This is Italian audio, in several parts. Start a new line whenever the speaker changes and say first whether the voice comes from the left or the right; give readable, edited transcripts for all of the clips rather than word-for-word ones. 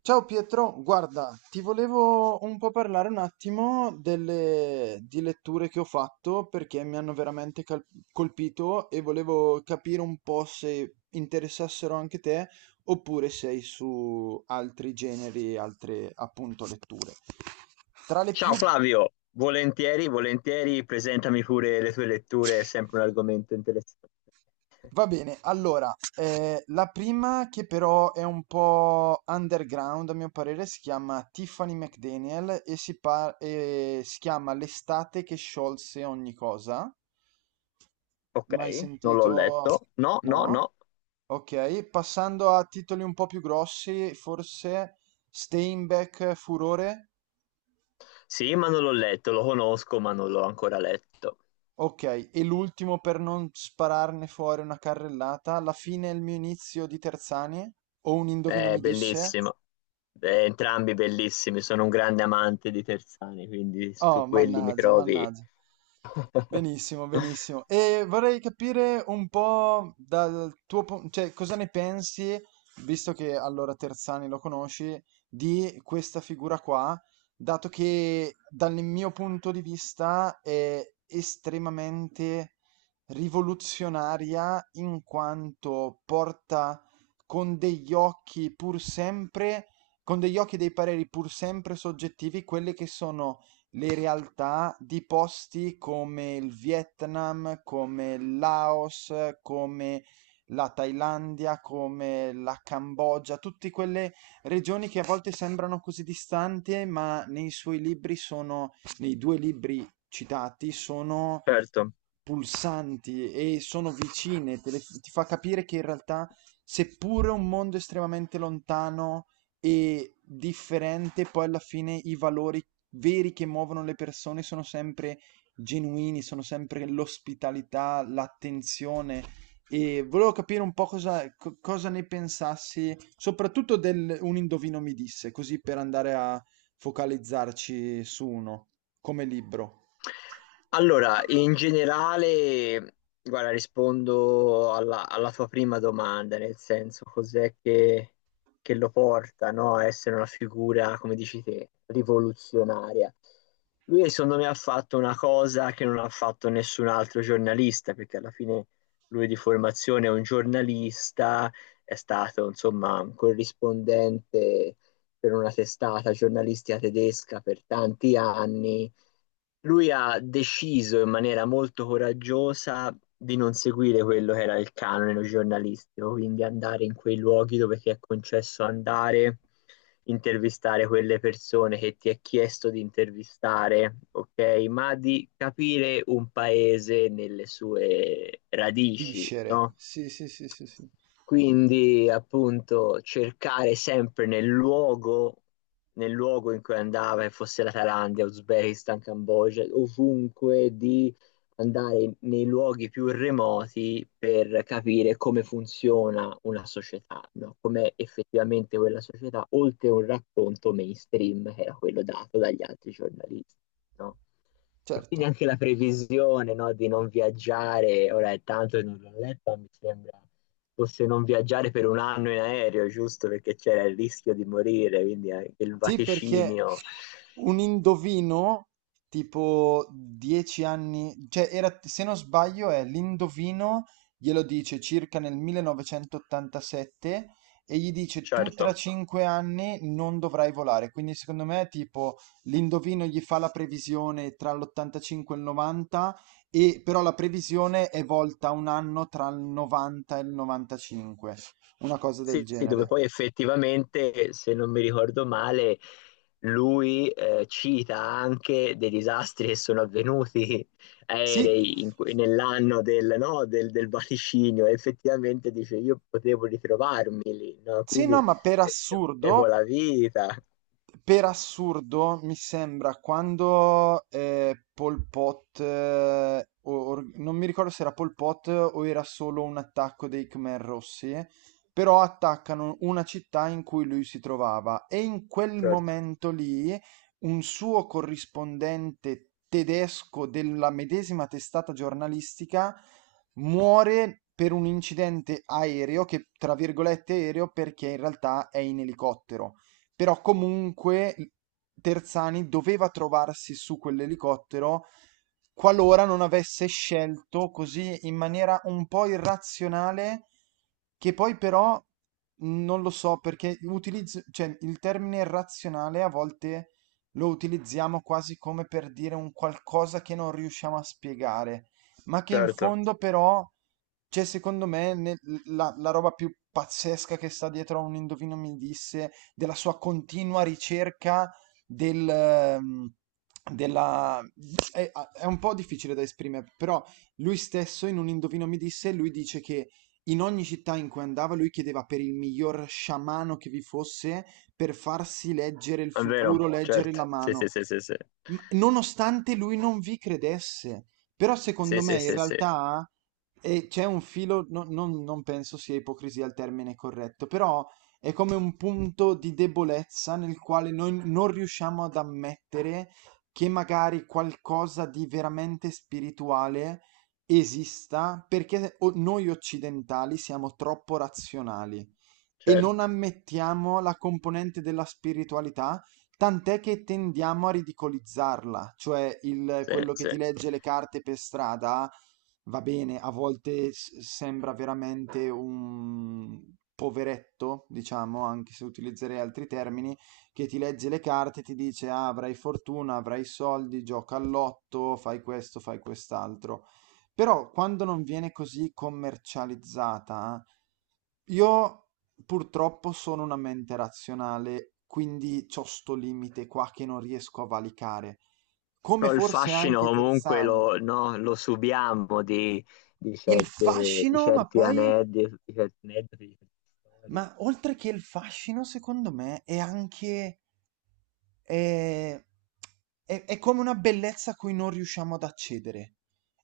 right: Ciao Pietro, guarda, ti volevo un po' parlare un attimo di letture che ho fatto perché mi hanno veramente colpito e volevo capire un po' se interessassero anche te oppure sei su altri generi, altre appunto letture. Tra le più.
left: Ciao Flavio, volentieri, volentieri, presentami pure le tue letture, è sempre un argomento interessante.
right: Va bene, allora, la prima che però è un po' underground a mio parere si chiama Tiffany McDaniel e si chiama L'estate che sciolse ogni cosa.
left: Ok,
right: Mai
left: non l'ho
right: sentito?
left: letto. No,
right: No?
left: no, no.
right: Ok, passando a titoli un po' più grossi, forse Steinbeck Furore?
left: Sì, ma non l'ho letto, lo conosco, ma non l'ho ancora letto.
right: Ok, e l'ultimo per non spararne fuori una carrellata, la fine è il mio inizio di Terzanie? O un indovino
left: È
right: mi disse?
left: bellissimo. Entrambi bellissimi, sono un grande amante di Terzani, quindi
right: Oh,
left: su quelli mi
right: mannaggia,
left: trovi.
right: mannaggia. Benissimo, benissimo. E vorrei capire un po' dal tuo punto, cioè cosa ne pensi, visto che allora Terzani lo conosci, di questa figura qua, dato che dal mio punto di vista è estremamente rivoluzionaria in quanto porta con degli occhi pur sempre, con degli occhi e dei pareri pur sempre soggettivi, quelle che sono le realtà di posti come il Vietnam, come il Laos, come la Thailandia, come la Cambogia, tutte quelle regioni che a volte sembrano così distanti, ma nei suoi libri sono, nei due libri citati, sono
left: Certo.
right: pulsanti e sono vicine, ti fa capire che in realtà, seppure un mondo estremamente lontano e differente, poi alla fine i valori veri che muovono le persone sono sempre genuini, sono sempre l'ospitalità, l'attenzione. E volevo capire un po' cosa, cosa ne pensassi, soprattutto del Un indovino mi disse, così per andare a focalizzarci su uno, come libro.
left: Allora, in generale, guarda, rispondo alla tua prima domanda, nel senso cos'è che lo porta, no, a essere una figura, come dici te, rivoluzionaria. Lui, secondo me, ha fatto una cosa che non ha fatto nessun altro giornalista, perché alla fine lui di formazione è un giornalista, è stato, insomma, un corrispondente per una testata giornalistica tedesca per tanti anni. Lui ha deciso in maniera molto coraggiosa di non seguire quello che era il canone giornalistico, quindi andare in quei luoghi dove ti è concesso andare, intervistare quelle persone che ti è chiesto di intervistare, ok? Ma di capire un paese nelle sue radici,
right: Viscere,
left: no?
right: sì, sì, sì, sì, sì.
left: Quindi, appunto, cercare sempre nel luogo in cui andava, che fosse la Thailandia, Uzbekistan, Cambogia, ovunque, di andare nei luoghi più remoti per capire come funziona una società, no? Com'è effettivamente quella società, oltre a un racconto mainstream che era quello dato dagli altri giornalisti, no? E
right: Certo.
left: quindi anche la previsione, no, di non viaggiare, ora è tanto che non l'ho letto, ma mi sembra fosse non viaggiare per un anno in aereo, giusto? Perché c'era il rischio di morire, quindi anche il
right: Sì, perché
left: vaticinio.
right: un indovino tipo 10 anni, cioè era, se non sbaglio è l'indovino, glielo dice circa nel 1987 e gli dice tu tra, certo,
left: Certo.
right: 5 anni non dovrai volare. Quindi secondo me tipo l'indovino gli fa la previsione tra l'85 e il 90 e però la previsione è volta un anno tra il 90 e il 95, una cosa del
left: Sì, dove
right: genere.
left: poi effettivamente, se non mi ricordo male, lui cita anche dei disastri che sono avvenuti
right: Sì,
left: aerei nell'anno del, no, del, del vaticinio. E effettivamente dice, io potevo ritrovarmi lì, no?
right: sì, no,
left: Quindi
right: ma per
left: eh, avevo
right: assurdo,
left: la vita.
right: per assurdo, mi sembra quando Pol Pot, non mi ricordo se era Pol Pot o era solo un attacco dei Khmer Rossi, però attaccano una città in cui lui si trovava e in quel
left: Certo,
right: momento lì un suo corrispondente tedesco della medesima testata giornalistica muore per un incidente aereo, che tra virgolette aereo perché in realtà è in elicottero, però comunque Terzani doveva trovarsi su quell'elicottero qualora non avesse scelto così in maniera un po' irrazionale, che poi però non lo so perché utilizzo, cioè, il termine razionale a volte lo utilizziamo quasi come per dire un qualcosa che non riusciamo a spiegare, ma che in
left: certo,
right: fondo però c'è secondo me la, la roba più pazzesca che sta dietro a un indovino mi disse della sua continua ricerca del... ehm, della... È, è un po' difficile da esprimere, però lui stesso in un Indovino mi disse, lui dice che in ogni città in cui andava lui chiedeva per il miglior sciamano che vi fosse per farsi leggere il
left: è vero,
right: futuro, leggere
left: certo.
right: la
left: Sì,
right: mano.
left: sì, sì, sì, sì.
right: Nonostante lui non vi credesse. Però
left: Sì,
right: secondo me
left: sì,
right: in
left: sì, sì,
right: realtà c'è un filo, non penso sia ipocrisia il termine corretto, però è come un punto di debolezza nel quale noi non riusciamo ad ammettere che magari qualcosa di veramente spirituale esista perché noi occidentali siamo troppo razionali e non
left: certo.
right: ammettiamo la componente della spiritualità, tant'è che tendiamo a ridicolizzarla, cioè
left: Sì,
right: quello che
left: sì.
right: ti legge le carte per strada, va bene, a volte sembra veramente un poveretto, diciamo, anche se utilizzerei altri termini, che ti legge le carte e ti dice "Ah, avrai fortuna, avrai soldi, gioca all'otto, fai questo, fai quest'altro". Però quando non viene così commercializzata, io purtroppo sono una mente razionale, quindi c'ho sto limite qua che non riesco a valicare. Come
left: Però il
right: forse
left: fascino
right: anche
left: comunque
right: Terzani.
left: lo, no, lo subiamo di
right: Il
left: certe,
right: fascino, ma poi,
left: di certi aneddoti, di certe storie.
right: ma oltre che il fascino, secondo me, è anche, eh, è come una bellezza a cui non riusciamo ad accedere.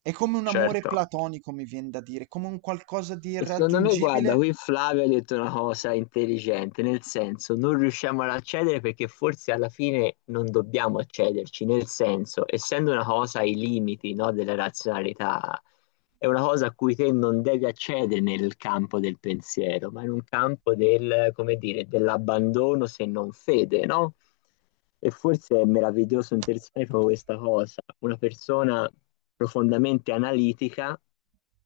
right: È come un amore
left: Certo.
right: platonico, mi viene da dire, come un qualcosa di
left: Secondo me, guarda,
right: irraggiungibile.
left: qui Flavio ha detto una cosa intelligente, nel senso non riusciamo ad accedere perché forse alla fine non dobbiamo accederci, nel senso, essendo una cosa ai limiti, no, della razionalità, è una cosa a cui te non devi accedere nel campo del pensiero, ma in un campo del, come dire, dell'abbandono se non fede, no? E forse è meraviglioso e interessante proprio questa cosa, una persona profondamente analitica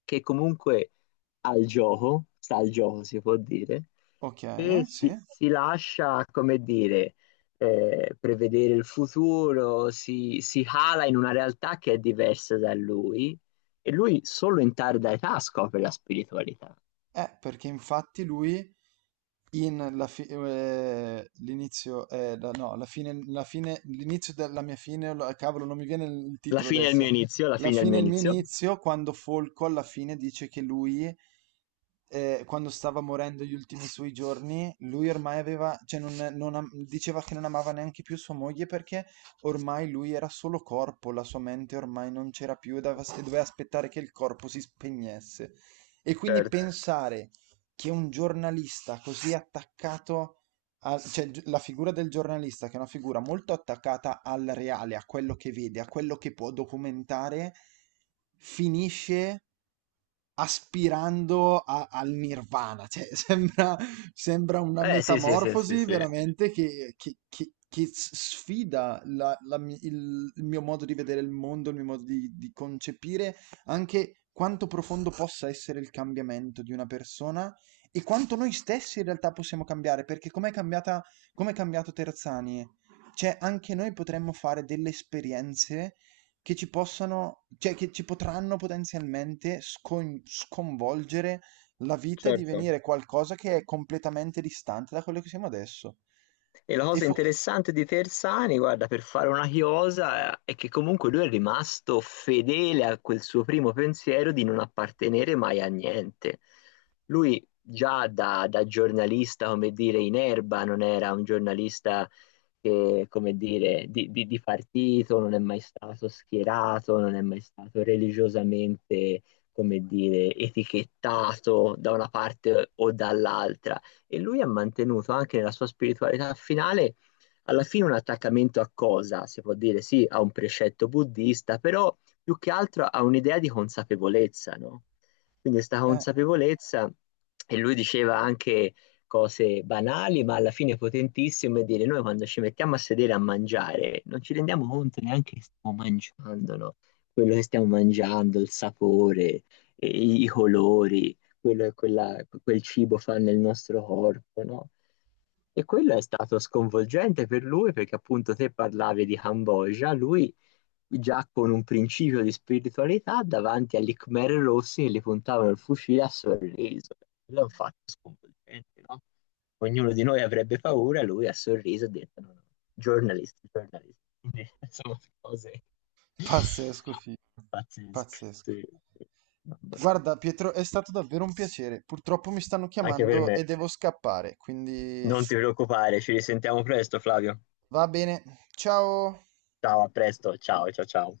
left: che comunque al gioco, sta al gioco si può dire,
right: Ok,
left: e
right: sì.
left: si lascia, come dire, prevedere il futuro, si cala in una realtà che è diversa da lui e lui solo in tarda età scopre la spiritualità.
right: Perché infatti lui l'inizio, no, la fine, l'inizio della mia fine, cavolo, non mi viene il
left: La
right: titolo
left: fine è il mio
right: adesso.
left: inizio, la
right: La
left: fine è il
right: fine
left: mio
right: è il mio
left: inizio.
right: inizio, quando Folco alla fine dice che lui, quando stava morendo gli ultimi suoi giorni, lui ormai aveva, cioè non, non am- diceva che non amava neanche più sua moglie perché ormai lui era solo corpo, la sua mente ormai non c'era più doveva aspettare che il corpo si spegnesse. E quindi
left: Certo.
right: pensare che un giornalista così attaccato cioè la figura del giornalista che è una figura molto attaccata al reale, a quello che vede, a quello che può documentare, finisce aspirando al nirvana, cioè sembra una
left: Eh sì, sì, sì, sì,
right: metamorfosi
left: sì.
right: veramente che, sfida il mio modo di vedere il mondo, il mio modo di concepire anche quanto profondo possa essere il cambiamento di una persona e quanto noi stessi in realtà possiamo cambiare, perché com'è cambiato Terzani? Cioè, anche noi potremmo fare delle esperienze che ci possano cioè che ci potranno potenzialmente sconvolgere la vita e
left: Certo.
right: divenire qualcosa che è completamente distante da quello che siamo adesso.
left: E la
right: E
left: cosa
right: fo-
left: interessante di Tersani, guarda, per fare una chiosa, è che comunque lui è rimasto fedele a quel suo primo pensiero di non appartenere mai a niente. Lui già da giornalista, come dire, in erba, non era un giornalista che, come dire, di partito, non è mai stato schierato, non è mai stato religiosamente, come dire, etichettato da una parte o dall'altra e lui ha mantenuto anche nella sua spiritualità finale alla fine un attaccamento a cosa? Si può dire sì, a un precetto buddista, però più che altro a un'idea di consapevolezza, no? Quindi questa
right: eh,
left: consapevolezza, e lui diceva anche cose banali, ma alla fine potentissime, dire noi quando ci mettiamo a sedere a mangiare non ci rendiamo conto neanche che stiamo mangiando, no? Quello che stiamo mangiando, il sapore, e i colori, quello, quella, quel cibo fa nel nostro corpo, no? E quello è stato sconvolgente per lui perché appunto te parlavi di Cambogia, lui già con un principio di spiritualità davanti agli Khmer rossi che gli puntavano il fucile a sorriso. Quello è un fatto sconvolgente, no? Ognuno di noi avrebbe paura, lui ha sorriso e ha detto no, no, giornalisti, giornalisti. Quindi, insomma, cose
right: pazzesco, figlio,
left: pazzesche.
right: pazzesco.
left: Sì, sì. Mamma mia.
right: Guarda, Pietro, è stato davvero un piacere. Purtroppo mi stanno
left: Anche per
right: chiamando e
left: me.
right: devo scappare, quindi
left: Non ti preoccupare, ci risentiamo presto, Flavio.
right: va bene. Ciao!
left: Ciao, a presto. Ciao, ciao, ciao.